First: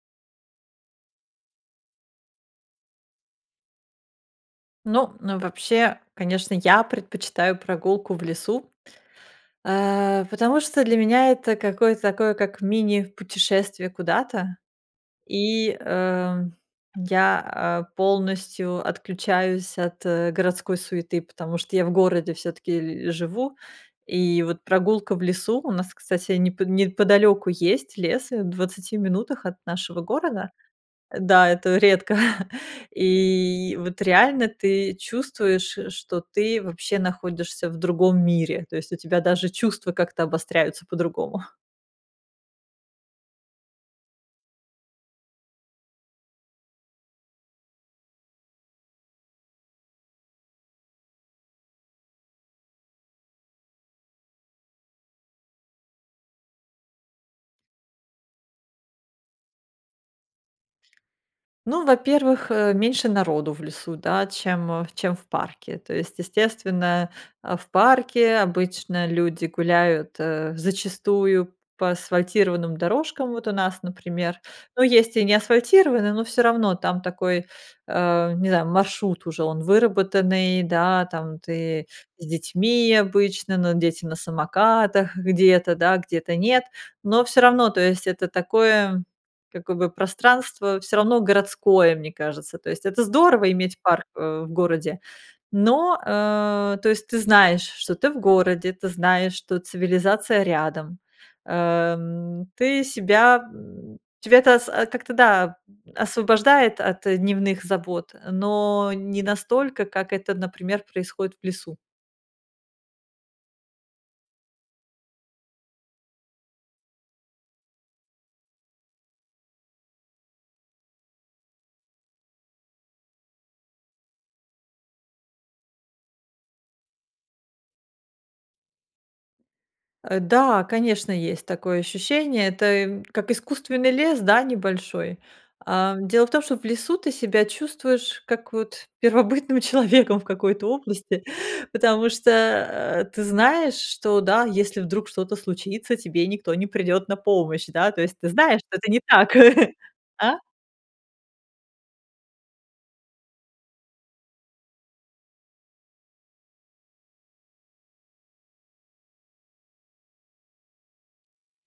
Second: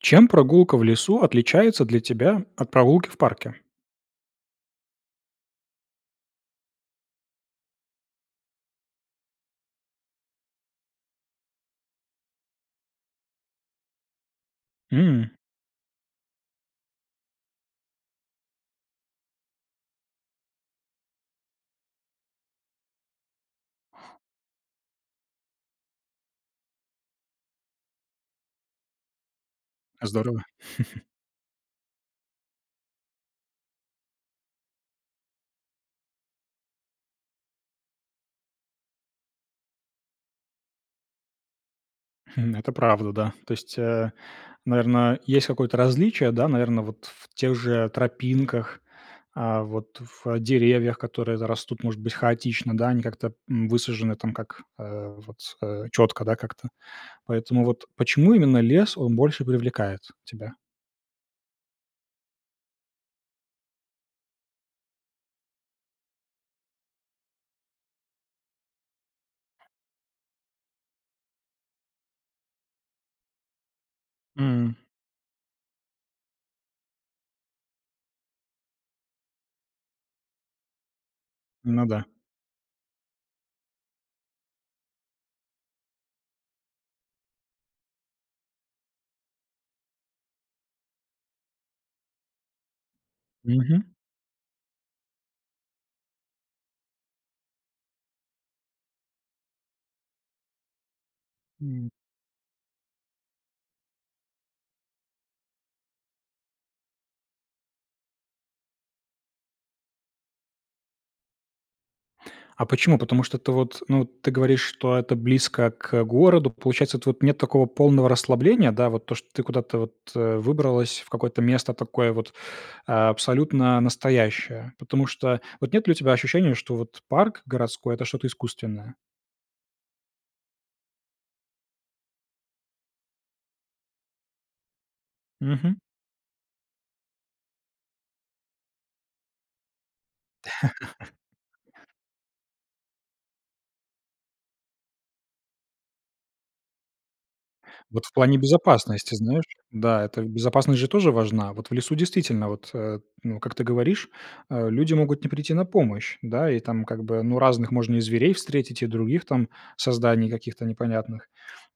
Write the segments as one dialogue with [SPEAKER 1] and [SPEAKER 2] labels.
[SPEAKER 1] Чем прогулка в лесу отличается для тебя от прогулки в парке?
[SPEAKER 2] Ну ну вообще, конечно, я предпочитаю прогулку в лесу, а, потому что для меня это какое-то такое как мини-путешествие куда-то.
[SPEAKER 1] М.
[SPEAKER 2] И, э, я, а, полностью отключаюсь от, э, городской суеты, потому что я в городе всё-таки л живу. И вот прогулка в лесу У нас, кстати, непо неподалеку есть лес, в 20 минутах от нашего
[SPEAKER 1] Здорово.
[SPEAKER 2] города Да, это редко, и вот реально ты чувствуешь, э, что ты вообще находишься в другом мире, то есть у тебя даже чувства как-то обостряются по-другому.
[SPEAKER 1] Хм, это правда, да. То есть, э, наверно, есть какое-то различие, да, наверно, вот в тех же тропинках, а вот в деревьях, которые т растут, может быть, хаотично, да, они как-то, м, высажены, там, как, а, вот, а четко, да, как-то. Поэтому вот почему именно лес, он больше привлекает тебя?
[SPEAKER 2] Ну во-первых, э, меньше народу в лесу, да, чем, э, чем в парке, то есть естественно, а, в парке обычно люди гуляют, э, зачастую по асфальтированным дорожкам. Вот у нас, например,
[SPEAKER 1] М.
[SPEAKER 2] ну есть и не асфальтированные, но всё равно там такой, а, не знаю, маршрут уже он выработанный, да, там ты
[SPEAKER 1] Ну да.
[SPEAKER 2] с детьми обычно, но дети на самокатах где-то, да, где-то нет. Но всё равно, то есть это такое, как бы, пространство, всё равно городское, мне кажется. То есть это здорово иметь
[SPEAKER 1] Мгм.
[SPEAKER 2] парк, э, в городе. Но, э, то есть ты знаешь, что ты в городе, ты знаешь, что цивилизация рядом,
[SPEAKER 1] М.
[SPEAKER 2] а, м, ты себя, м, тебя это с как-то, да, м, освобождает от, э, дневных забот, но не настолько, как это, например, происходит в лесу.
[SPEAKER 1] А почему? Потому что ты, вот, ну, ты говоришь, что это близко к городу. Получается, тв нет такого полного расслабления, да? Вот то, что ты куда-то вот, э, выбралась, в какое-то место такое вот, а, абсолютно настоящее? Потому что, вот нет ли у тебя ощущения, что вот парк городской это что-то искусственное?
[SPEAKER 2] Э, да, конечно, есть такое ощущение. Это, эм, как искусственный лес, да, небольшой.
[SPEAKER 1] Мгм.
[SPEAKER 2] А, дело в том, что в лесу ты себя чувствуешь как, вот, первобытным человеком в какой-то области, потому что, а, ты знаешь, что, да, если вдруг что-то случится, тебе никто не придёт на помощь, да, то
[SPEAKER 1] Вот в
[SPEAKER 2] есть ты
[SPEAKER 1] плане
[SPEAKER 2] знаешь, что это не
[SPEAKER 1] безопасности,
[SPEAKER 2] так.
[SPEAKER 1] знаешь Да,
[SPEAKER 2] А?
[SPEAKER 1] безопасность же тоже важна. Вот в лесу действительно, вот, э, ну как ты говоришь, а, люди могут не прийти на помощь, да, и там как бы ну разных можно и зверей встретить, и других там созданий каких-то непонятных.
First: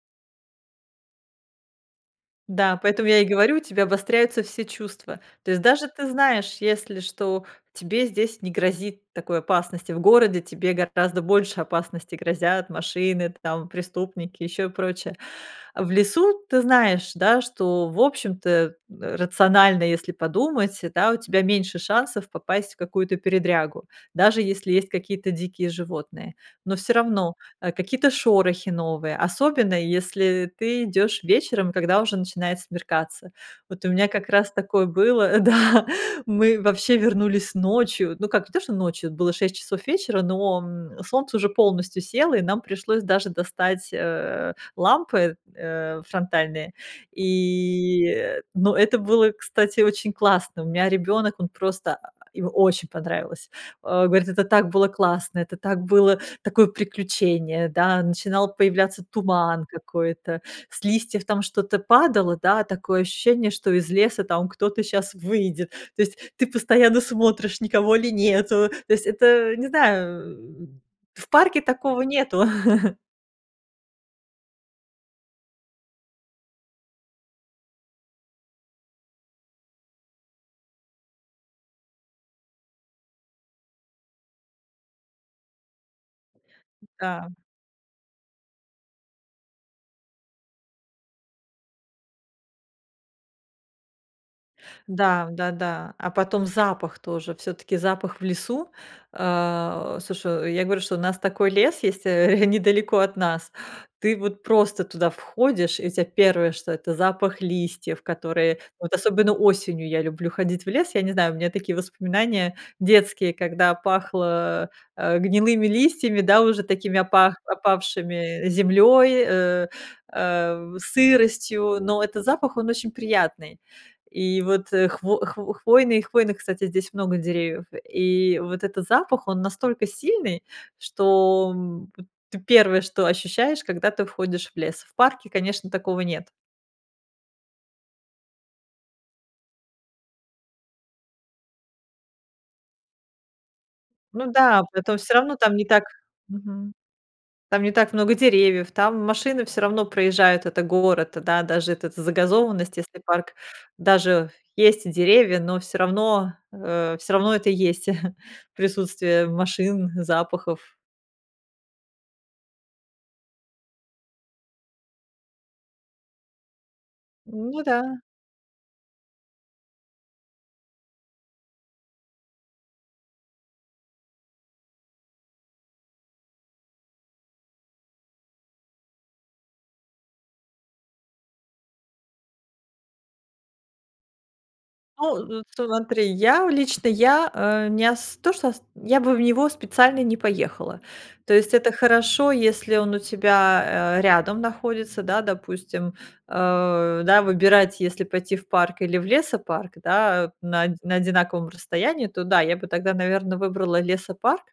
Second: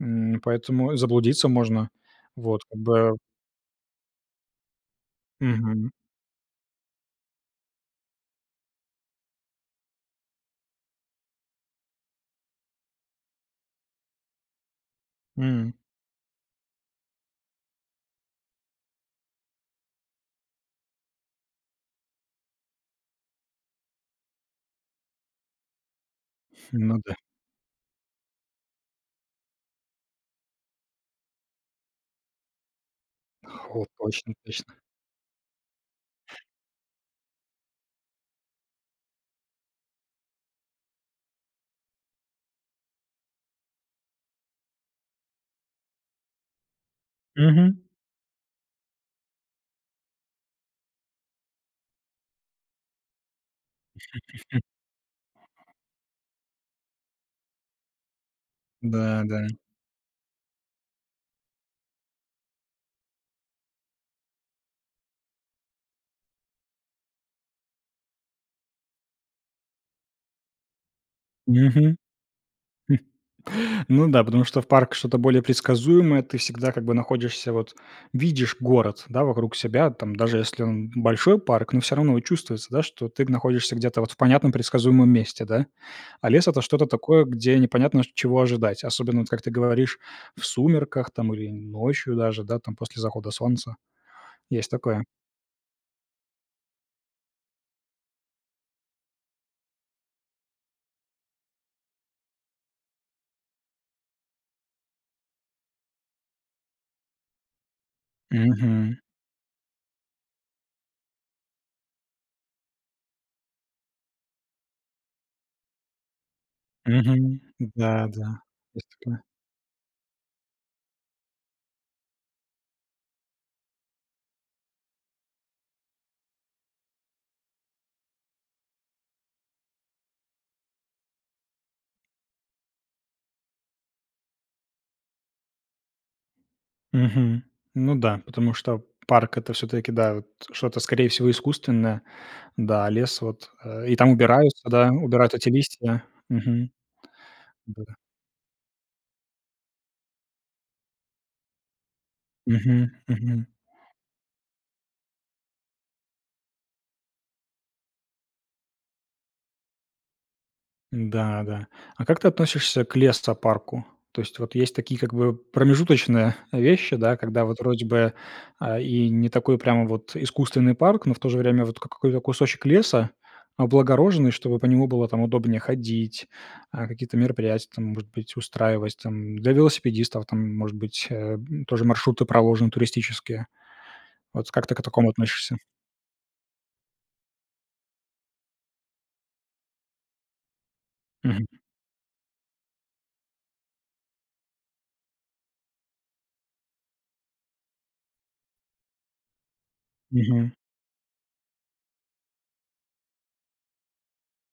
[SPEAKER 1] М, поэтому заблудиться можно. Вот
[SPEAKER 2] Да,
[SPEAKER 1] как
[SPEAKER 2] поэтому
[SPEAKER 1] бы
[SPEAKER 2] я и говорю, у тебя обостряются все чувства. То есть даже
[SPEAKER 1] Мгм.
[SPEAKER 2] ты знаешь, если что тебе здесь не грозит такой опасности в городе, тебе гораздо больше опасности грозят, машины, там, преступники, ещё и прочее.
[SPEAKER 1] М.
[SPEAKER 2] В лесу ты знаешь, да, что, в общем-то, э, рационально, если подумать, да, у тебя меньше шансов попасть в какую-то передрягу. Даже если есть какие-то дикие животные. Но всё
[SPEAKER 1] Ну да.
[SPEAKER 2] равно, э, какие-то шорохи новые, особенно если ты идёшь вечером, когда уже начинает смеркаться. Вот
[SPEAKER 1] О,
[SPEAKER 2] у меня как
[SPEAKER 1] точно
[SPEAKER 2] раз
[SPEAKER 1] точно.
[SPEAKER 2] такое было, да. Мы вообще вернулись ночью, ну как, не то, что ночью, было 6 часов вечера, но, м, солнце уже полностью село, и нам пришлось даже достать, э, лампы, э, фронтальные,
[SPEAKER 1] Мгм.
[SPEAKER 2] и, э, ну это было, кстати, очень классно. У меня ребёнок, он просто, а, ему очень понравилось. Он говорит: "Это так было классно, это так было такое приключение"- да, начинал появляться
[SPEAKER 1] Да-да.
[SPEAKER 2] туман какой-то, с листьев там что-то падало, да, такое ощущение, что из леса там кто-то щас выйдет. То есть ты постоянно смотришь, никого ли нету. То есть это, э, не знаю, э, м, в парке
[SPEAKER 1] Мгм.
[SPEAKER 2] такого нету.
[SPEAKER 1] Ну да, потому что в парк что-то более предсказуемое. Ты всегда, как бы, находишься, вот видишь город, да вокруг себя, даже если он большой, парк, но всё равно и чувствуется, да, что ты находишься где-то вот в понятном, предсказуемом месте, да. А лес это что-то такое,
[SPEAKER 2] Да.
[SPEAKER 1] где непонятно, чт чего ожидать, особенно, вот как ты говоришь, в сумерках там, или ночью даже, да, там, после захода солнца. Есть такое.
[SPEAKER 2] Да, да-да. А потом запах тоже всё-таки запах в лесу А, слушай, я говорю, что у нас такой лес есть, э, недалеко от нас, ты вот просто туда входишь, и тебе 1, что это запах листьев, которые Вот
[SPEAKER 1] Мгм.
[SPEAKER 2] особенно осенью я люблю ходить в лес, я не знаю, у меня такие воспоминания детские, когда пахло, э, гнилыми листьями, да, уже такими опах
[SPEAKER 1] Мгм, да да.
[SPEAKER 2] опавшими,
[SPEAKER 1] Есть такое.
[SPEAKER 2] землёй, э, э, сыростью, но это запах, он очень приятный. И вот, э, хв хво хвойный, и хвойных, кстати, здесь много деревьев. И вот этот запах, он настолько сильный, что, б т 1, что ощущаешь, когда ты входишь в лес. В парке, конечно, такого нет.
[SPEAKER 1] Мгм. Ну да. Потому что п парк это всё-таки, да, вот что-то, скорее всего, искусственное. Да, а лес, вот, э, и там
[SPEAKER 2] Ну да.
[SPEAKER 1] убираются,
[SPEAKER 2] Поэтому всё
[SPEAKER 1] убирают
[SPEAKER 2] равно
[SPEAKER 1] эти
[SPEAKER 2] там не
[SPEAKER 1] листья,
[SPEAKER 2] так
[SPEAKER 1] да. Мгм.
[SPEAKER 2] Мгм там не
[SPEAKER 1] Да.
[SPEAKER 2] так много деревьев, там машины всё равно проезжают, это город, даже это загазованность,
[SPEAKER 1] Мгм,
[SPEAKER 2] если парк,
[SPEAKER 1] мгм.
[SPEAKER 2] даже есть деревья, но всё равно, э, всё равно, это есть присутствие машин, запахов.
[SPEAKER 1] Н-да, да. А как ты относишься к лесопарку? То есть, вот, есть такие как бы, э, промежуточные вещи, да, когда вот
[SPEAKER 2] Ну
[SPEAKER 1] вроде
[SPEAKER 2] да.
[SPEAKER 1] бы, а, и не такой прямо вот искусственный парк, но в то же время, вот, как какой-то кусочек леса облагороженный, чтобы по нему было там удобнее ходить, а, какие-то мероприятия, там, может быть, устраивать. Там, для велосипедистов, там, может быть, э, м, тоже маршруты проложены туристические. От как ты к такому
[SPEAKER 2] Ну, от
[SPEAKER 1] относишься?
[SPEAKER 2] смотри, я лично я, э, не ос то что ос я бы в него специально не поехала. То
[SPEAKER 1] Мгм.
[SPEAKER 2] есть это хорошо, если он у тебя, э, рядом находится, да, допустим. Э, да, выбирать, если пойти в парк или в лесопарк, да, э,
[SPEAKER 1] Мгм.
[SPEAKER 2] на оди на одинаковом расстоянии, то да, я бы тогда, наверное, выбрала лесопарк.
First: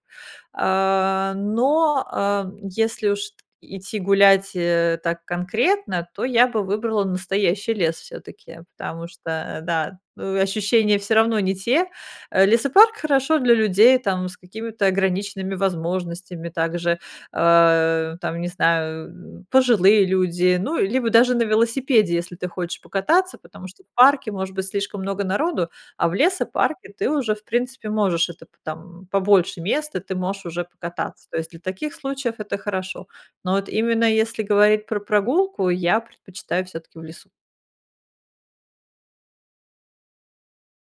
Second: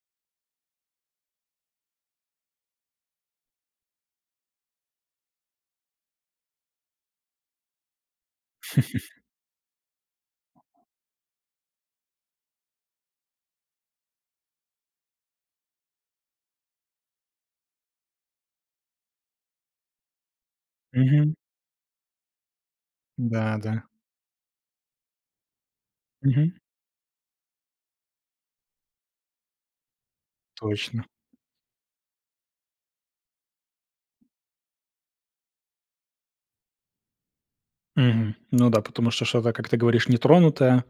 [SPEAKER 2] А, но, э, если уж ид идти гулять, э, так конкретно, то я бы выбрала настоящий лес все-таки. Потому что, а, да, э, ощущения всё равно не те. Лесопарк хорошо для людей там с какими-то ограниченными возможностями, также, а, там, не знаю, м, пожилые люди, ну либо
[SPEAKER 1] Мгм.
[SPEAKER 2] даже на велосипеде, если ты хочешь покататься,
[SPEAKER 1] Да,
[SPEAKER 2] потому
[SPEAKER 1] да.
[SPEAKER 2] что в парке может быть слишком много народу, а в
[SPEAKER 1] Мгм.
[SPEAKER 2] лесопарке ты уже, в принципе, можешь это по там побольше места, ты можешь уже
[SPEAKER 1] Точно.
[SPEAKER 2] покататься. То есть для таких случаев это хорошо. Но вот именно если говорить про прогулку, я предпочитаю всё-таки в лесу.
[SPEAKER 1] Мгм. Ну да, потому что что-то, как ты говоришь, нетронутое.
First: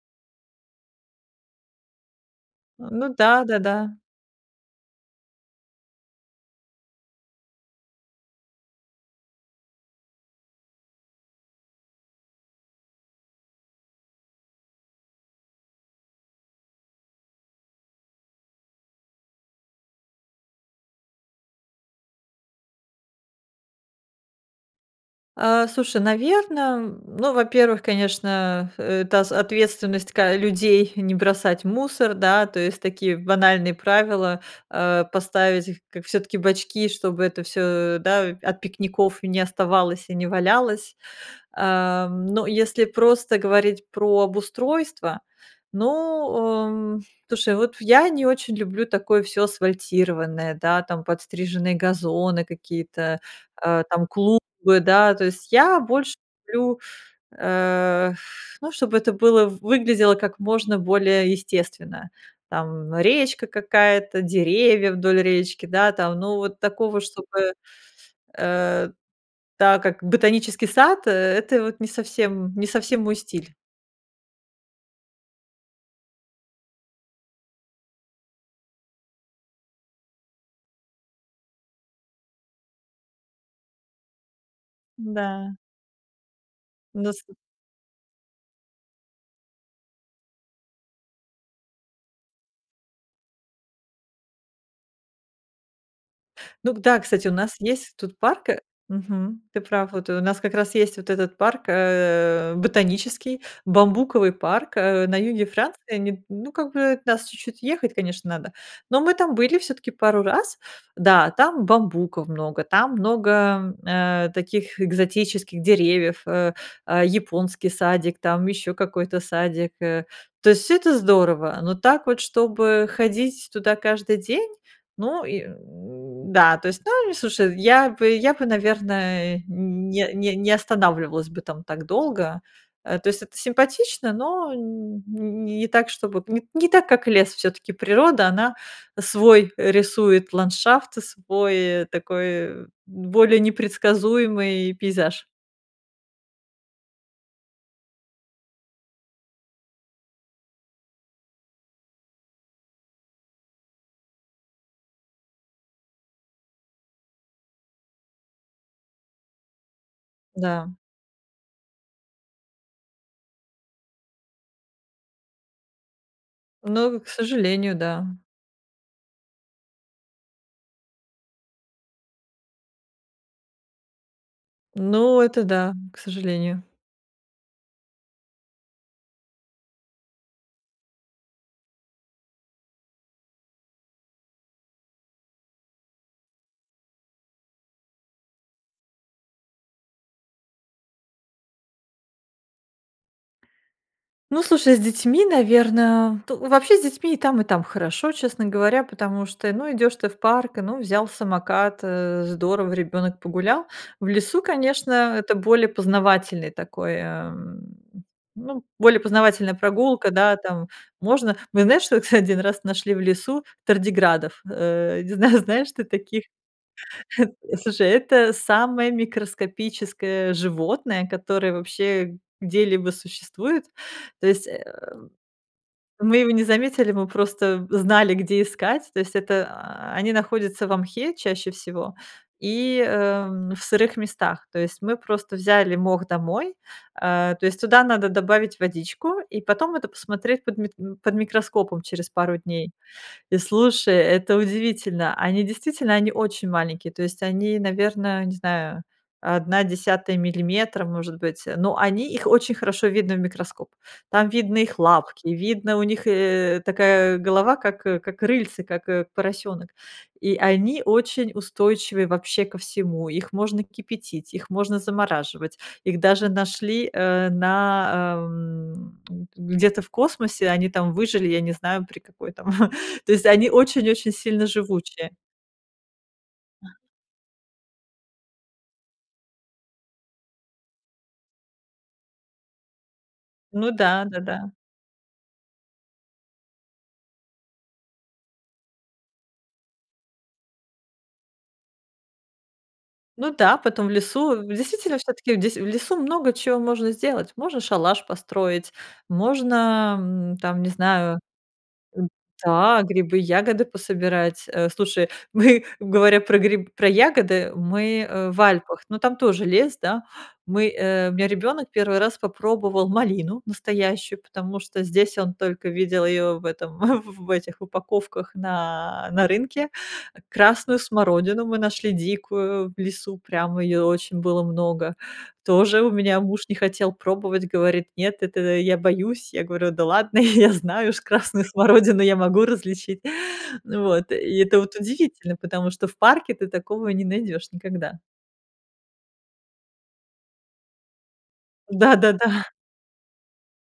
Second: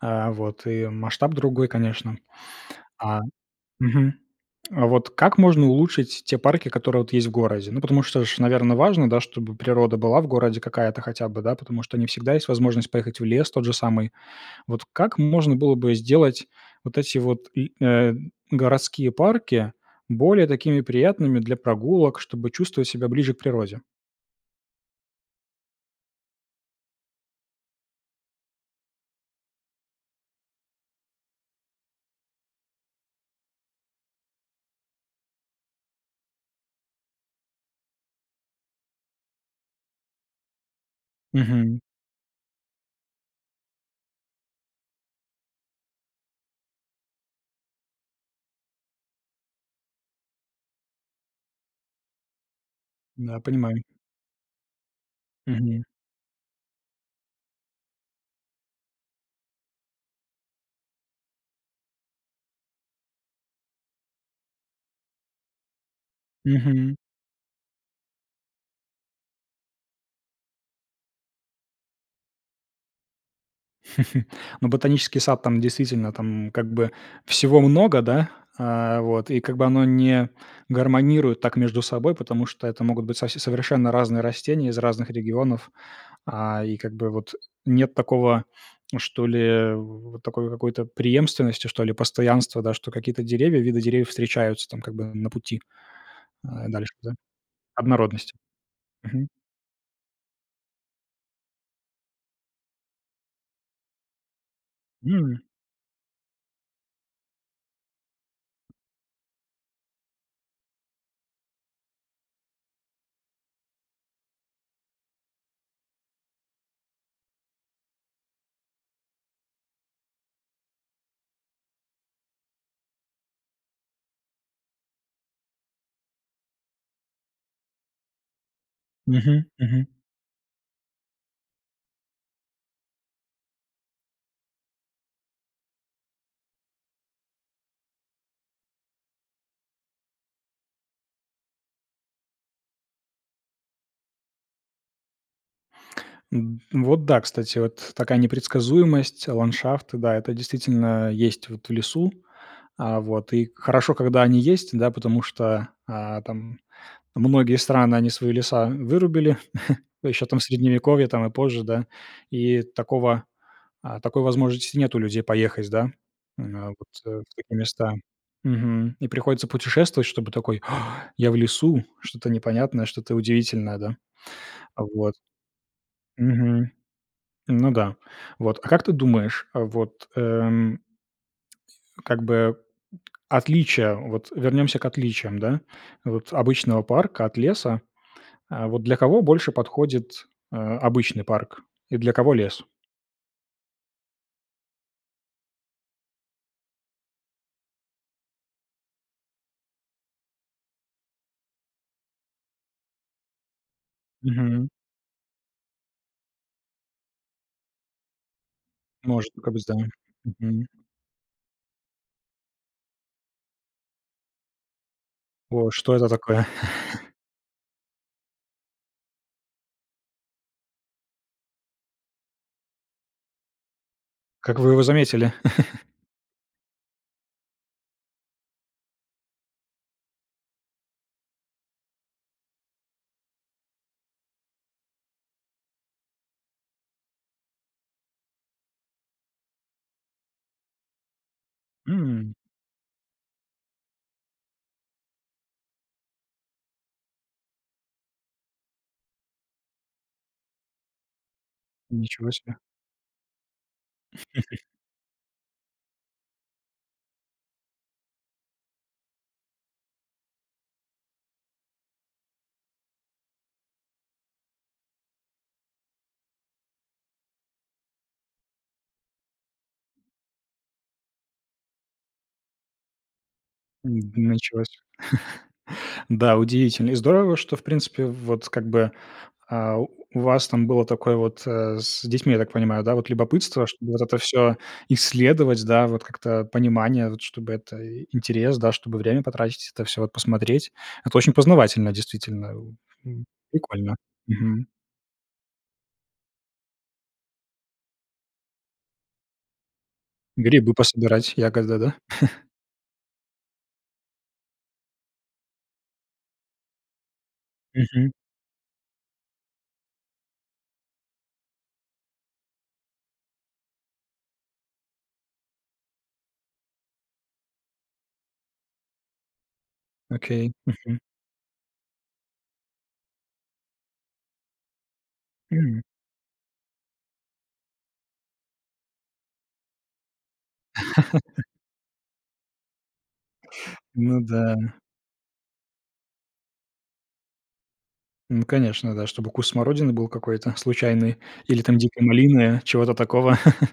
[SPEAKER 1] А, вот. И масштаб другой, конечно.
[SPEAKER 2] Ну
[SPEAKER 1] А
[SPEAKER 2] да-да-да.
[SPEAKER 1] Мгм. А вот как можно улучшить те парки, которые, вот есть в городе? Ну потому что ж, наверное, важно, да, чтобы природа была в городе какая-то хотя бы, да, потому что не всегда есть возможность поехать в лес, тот же самый. Вот как можно было бы сделать вот эти вот, м, э, г городские парки, более такими приятными для прогулок, чтобы чувствовать себя ближе к природе?
[SPEAKER 2] А, слушай, наверно, м, ну, во-первых, конечно, это с ответственность, ка людей, не бросать мусор, да. То есть такие банальные правила, э, поставить их, как всё-таки бачки, чтобы это всё, да, от пикников не оставалось и не валялось.
[SPEAKER 1] Мгм.
[SPEAKER 2] А. Но если просто говорить про обустройство, ну, о, м. Слушай, вот я не очень люблю такое всё асфальтированное, да, там, подстриженные газоны, какие-то,
[SPEAKER 1] Да, понимаю.
[SPEAKER 2] э, там, клумбы, да? То есть я
[SPEAKER 1] Мгм.
[SPEAKER 2] больше люблю, э, эх, ну, чтобы это было выглядело как можно более естественно, там, речка какая-то, деревья вдоль речки, да, там, ну, вот
[SPEAKER 1] Мгм.
[SPEAKER 2] такого, чтобы, э, да, как ботанический сад, э, это вот не совсем не совсем мой стиль.
[SPEAKER 1] Но ботанический сад, там, действительно, там, м, как бы всего много, да, а, вот, и как бы оно не гармонирует так между собой. Потому что это могут быть совсе совершенно разные растения из разных
[SPEAKER 2] Да.
[SPEAKER 1] регионов. А, и как бы
[SPEAKER 2] Ну, с э.
[SPEAKER 1] вот нет такого что ли, в в такой какой-то преемственности, что ли, постоянства, да, что какие-то деревья, виды деревьев встречаются, там, как бы на пути, э,
[SPEAKER 2] Ну, г
[SPEAKER 1] дальше,
[SPEAKER 2] да,
[SPEAKER 1] да.
[SPEAKER 2] кстати, у нас есть тут
[SPEAKER 1] Однородность.
[SPEAKER 2] парк, э,
[SPEAKER 1] Мгм.
[SPEAKER 2] мгм. Ты прав, вот у нас как раз есть вот этот парк, э, ботанический, бамбуковый парк, э, на
[SPEAKER 1] М.
[SPEAKER 2] юге Франции, не, ну как бы от нас чуть-чуть ехать, конечно, надо, но мы там были всё-таки пару раз. Да, там бамбуков много, там много, э, таких экзотических деревьев, э, э, японский садик, там, ещё какой-то садик, э, то есть всё это здорово. Но так вот, чтобы ходить туда каждый день, ну, и, м, да, то есть ну, они, слушай я бы я бы, наверное,
[SPEAKER 1] Мгм, мгм.
[SPEAKER 2] не не не останавливалась бы там так долго, э, то есть это симпатично, но н н-н не так, чтобы, нет, не так, как лес, всё-таки природа- она свой рисует ландшафт, свой такой более непредсказуемый пейзаж.
[SPEAKER 1] М, вот, да, кстати, вот т такая непредсказуемость, ландшафты, да, это действительно есть, вот в лесу. А вот, и хорошо, когда они есть, да, потому что, а, там, многие страны, они свои леса вырубили еще, там, в
[SPEAKER 2] Да.
[SPEAKER 1] Средневековье, там, и позже, да. И такого, а, такой возможности нет у людей поехать, да, м, вот
[SPEAKER 2] Ну, к
[SPEAKER 1] в такие
[SPEAKER 2] сожалению,
[SPEAKER 1] места.
[SPEAKER 2] да.
[SPEAKER 1] Мгм. И приходится путешествовать, чтобы такой: "А, я в лесу, что-то непонятное, что-то удивительное", да? Вот.
[SPEAKER 2] Ну, это да, к сожалению.
[SPEAKER 1] Мгм. Ну да. Вот. А как ты думаешь, вот, эм, как бы отличие, вот вернемся к отличиям, да, вот обычного парка от леса, э, вот, для кого больше подходит, э, обычный парк, и для кого лес?
[SPEAKER 2] Ну, слушай, с детьми, наверно то ну, вообще с детьми и там, и там хорошо, честно говоря. Потому что, ну, идешь ты в парк, ну, взял самокат, э, здорово, ребенок погулял. В лесу,
[SPEAKER 1] Мгм.
[SPEAKER 2] конечно, это более познавательное такое, эм, ну, более
[SPEAKER 1] Может, как
[SPEAKER 2] познавательная
[SPEAKER 1] бы, з да.
[SPEAKER 2] прогулка, да,
[SPEAKER 1] Мгм.
[SPEAKER 2] там. Можно мы знаешь, что кстати, 1 раз нашли в лесу тардиградов. Э, не знаю,
[SPEAKER 1] О,
[SPEAKER 2] знаешь ты
[SPEAKER 1] что это
[SPEAKER 2] таких,
[SPEAKER 1] такое?
[SPEAKER 2] э. Слушай, это самое микроскопическое животное, которое вообще где-либо существует. То есть,
[SPEAKER 1] Как
[SPEAKER 2] э,
[SPEAKER 1] вы его заметили?
[SPEAKER 2] мы его не заметили, мы просто знали, где искать, то есть, а, они находятся во мхе чаще всего и, эм, в сырых местах. То есть мы просто взяли мох домой, э, то есть туда надо добавить водичку и потом это посмотреть под мит под микроскопом через
[SPEAKER 1] М.
[SPEAKER 2] пару дней. И слушай, это удивительно, они действительно, они очень маленькие, то есть они, наверно, не знаю, 1/10 миллиметра, может быть, но они, их
[SPEAKER 1] Ничего
[SPEAKER 2] очень
[SPEAKER 1] себе.
[SPEAKER 2] хорошо видно в микроскоп. Там видно их лапки, видно у них и, и такая голова, как, э, как рыльце, как, э, поросёнок, и они очень устойчивы вообще ко всему, их можно кипятить, их можно замораживать, их даже нашли, э, на, а, м, где-то в космосе, они там выжили, я не знаю, при какой там, то есть они
[SPEAKER 1] М,
[SPEAKER 2] очень-очень
[SPEAKER 1] д
[SPEAKER 2] сильно
[SPEAKER 1] началось.
[SPEAKER 2] живучие.
[SPEAKER 1] Да,
[SPEAKER 2] А.
[SPEAKER 1] удивительно и здорово, что, в принципе, вот как бы, а, у вас там было такое вот, э, с детьми, я так понимаю, да. Вот любопытство,
[SPEAKER 2] Ну
[SPEAKER 1] чтобы
[SPEAKER 2] да,
[SPEAKER 1] это
[SPEAKER 2] да-да.
[SPEAKER 1] всё исследовать, да, вот, как-то понимание, вот чтобы это и интерес, да, чтобы время потратить, это всё вот посмотреть. Это очень познавательно, действительно, э, м,
[SPEAKER 2] Ну да, потом в
[SPEAKER 1] буквально.
[SPEAKER 2] лесу,
[SPEAKER 1] Мгм.
[SPEAKER 2] действительно, всё-таки в десь в лесу много чё можно сделать: можно шалаш построить, можно, м, там, не
[SPEAKER 1] Грибы
[SPEAKER 2] знаю,
[SPEAKER 1] пособирать, ягоды, да?
[SPEAKER 2] э, да, грибы, ягоды пособирать, э. Слушай, мы, говоря про гри про ягоды, мы,
[SPEAKER 1] Мгм.
[SPEAKER 2] э, в Альпах, но там тоже лес, да. Мы, э, у меня ребёнок 1 попробовал малину настоящую, потому что здесь он только видел её в этом, в в в этих упаковках на, на рынке.
[SPEAKER 1] Окей.
[SPEAKER 2] Красную
[SPEAKER 1] Мгм.
[SPEAKER 2] смородину мы нашли дикую в лесу, прямо её очень было много, тоже
[SPEAKER 1] М.
[SPEAKER 2] у меня муж не хотел пробовать, говорит: "Нет, это, я боюсь." Я говорю: "Да ладно, я знаю уж красную смородину я могу различить." Вот.
[SPEAKER 1] Ну
[SPEAKER 2] И
[SPEAKER 1] да.
[SPEAKER 2] это вот удивительно, потому что в парке ты такого не найдёшь никогда.
[SPEAKER 1] Ну, конечно, да, чтобы куст смородины был какой-то случайный или, там, дикое
[SPEAKER 2] Да-да-да.
[SPEAKER 1] малинное, чего-то такого.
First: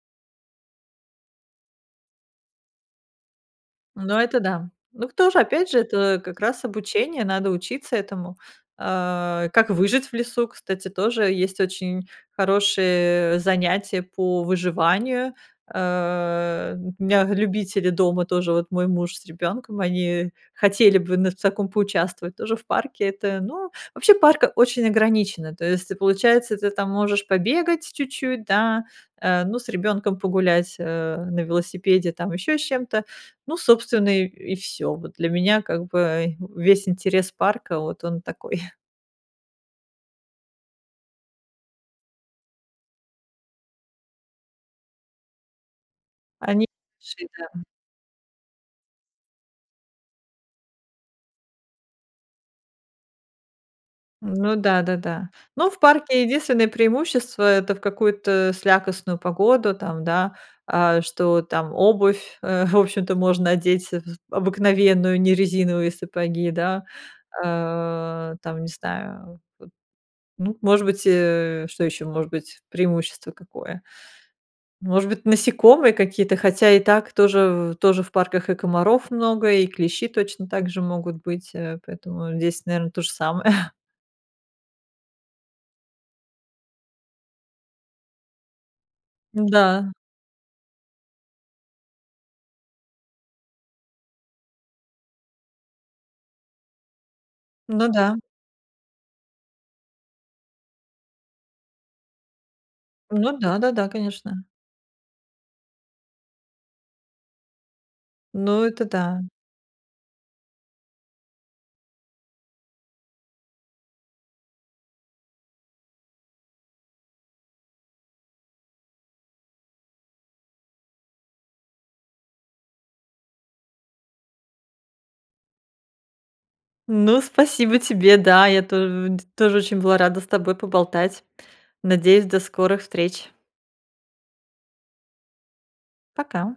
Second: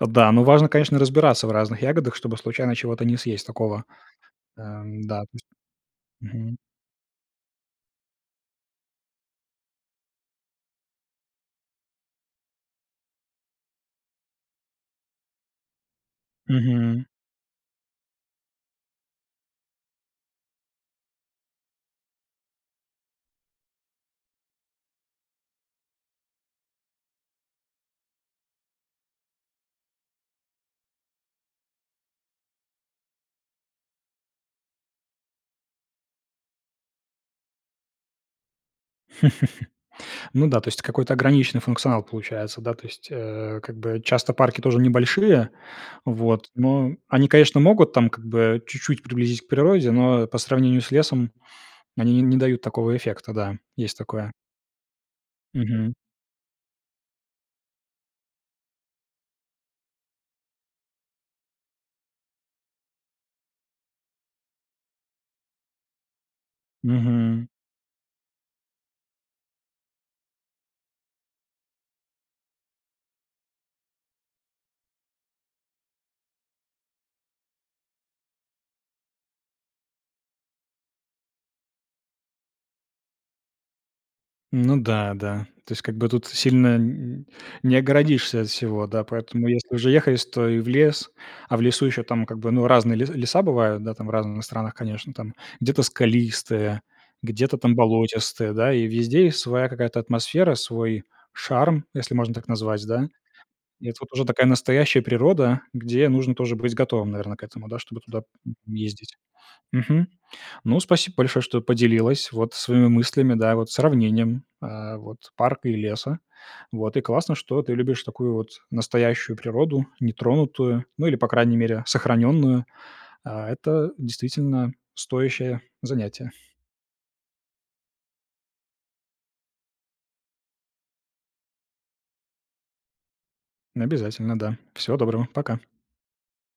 [SPEAKER 1] Да, но важно, конечно, разбираться в разных ягодах, чтобы случайно чего-то не съесть такого.
[SPEAKER 2] Ну, это да.
[SPEAKER 1] Эм,
[SPEAKER 2] Ну,
[SPEAKER 1] да, то
[SPEAKER 2] кто же,
[SPEAKER 1] есть
[SPEAKER 2] опять же, это как
[SPEAKER 1] Мгм.
[SPEAKER 2] раз обучение, надо учиться этому. А, как выжить в лесу, кстати, тоже есть очень хорошие, э, занятия по выживанию. Э, у
[SPEAKER 1] Мгм.
[SPEAKER 2] меня любители дома тоже, вот мой муж с ребенком, они хотели бы на в таком поучаствовать, тоже в парке, это, ну. Вообще, парк очень ограничено, то есть ты, получается, ты там можешь побегать чуть-чуть, да, э, ну с ребенком погулять, э, на велосипеде, там, еще с чем-то, ну, собственно, и, и всё. Вот для меня, как бы весь интерес парка, вот он такой.
[SPEAKER 1] Ну да, то есть какой-то ограниченный функционал получается, да, то есть. Э, как бы часто парки тоже небольшие, вот,
[SPEAKER 2] Они.
[SPEAKER 1] но они, конечно,
[SPEAKER 2] [unintelligible]
[SPEAKER 1] могут, там, как бы чуть-чуть приблизить к природе, но по сравнению с лесом они н не дают такого эффекта, да, есть такое.
[SPEAKER 2] Ну да-да-да. Ну, в
[SPEAKER 1] Мгм.
[SPEAKER 2] парке единственное преимущество, это в какую-то слякостную погоду, там, да, а, что там обувь, э, в общем-то можно одеть з обыкновенную, не резиновые сапоги, да.
[SPEAKER 1] Мгм.
[SPEAKER 2] Э, там, не знаю, вот, ну, может быть, э, что еще может быть, преимущество какое, может быть, насекомые какие-то, хотя и так тоже-тоже в парках и комаров много, и клещи точно также могут быть, э, поэтому здесь наверно то же самое.
[SPEAKER 1] Ну да, да. То есть как бы тут сильно н н не огородишься от всего, да. Поэтому, если уже
[SPEAKER 2] Н-да.
[SPEAKER 1] ехаешь, то и в лес. А в лесу еще, там, как бы, ну разные ле леса бывают, да, там разные в странах, конечно, там, где-то скалистые, где-то, там,
[SPEAKER 2] Ну да.
[SPEAKER 1] болотистые, да. И везде есть своя какая-то атмосфера, свой шарм, если можно так назвать, да?
[SPEAKER 2] Ну да, да, да,
[SPEAKER 1] Это вот уже
[SPEAKER 2] конечно.
[SPEAKER 1] такая настоящая природа, где нужно тоже быть готовым, наверно, к этому, да, чтобы туда, м,
[SPEAKER 2] Ну, это
[SPEAKER 1] ездить.
[SPEAKER 2] да.
[SPEAKER 1] Мгм. Ну, спасибо большое, что поделилась, вот своими мыслями, да, вот сравнением, а, вот парка и леса. Вот. И классно, что ты любишь такую вот настоящую природу, нетронутую, ну, или, по крайней мере, сохраненную. А, это действительно стоящее занятие.
[SPEAKER 2] Ну, спасибо тебе, да, я то де тоже очень была рада с тобой поболтать. Надеюсь, до скорых встреч.
[SPEAKER 1] Обязательно, да. Всего доброго, пока.
[SPEAKER 2] Пока.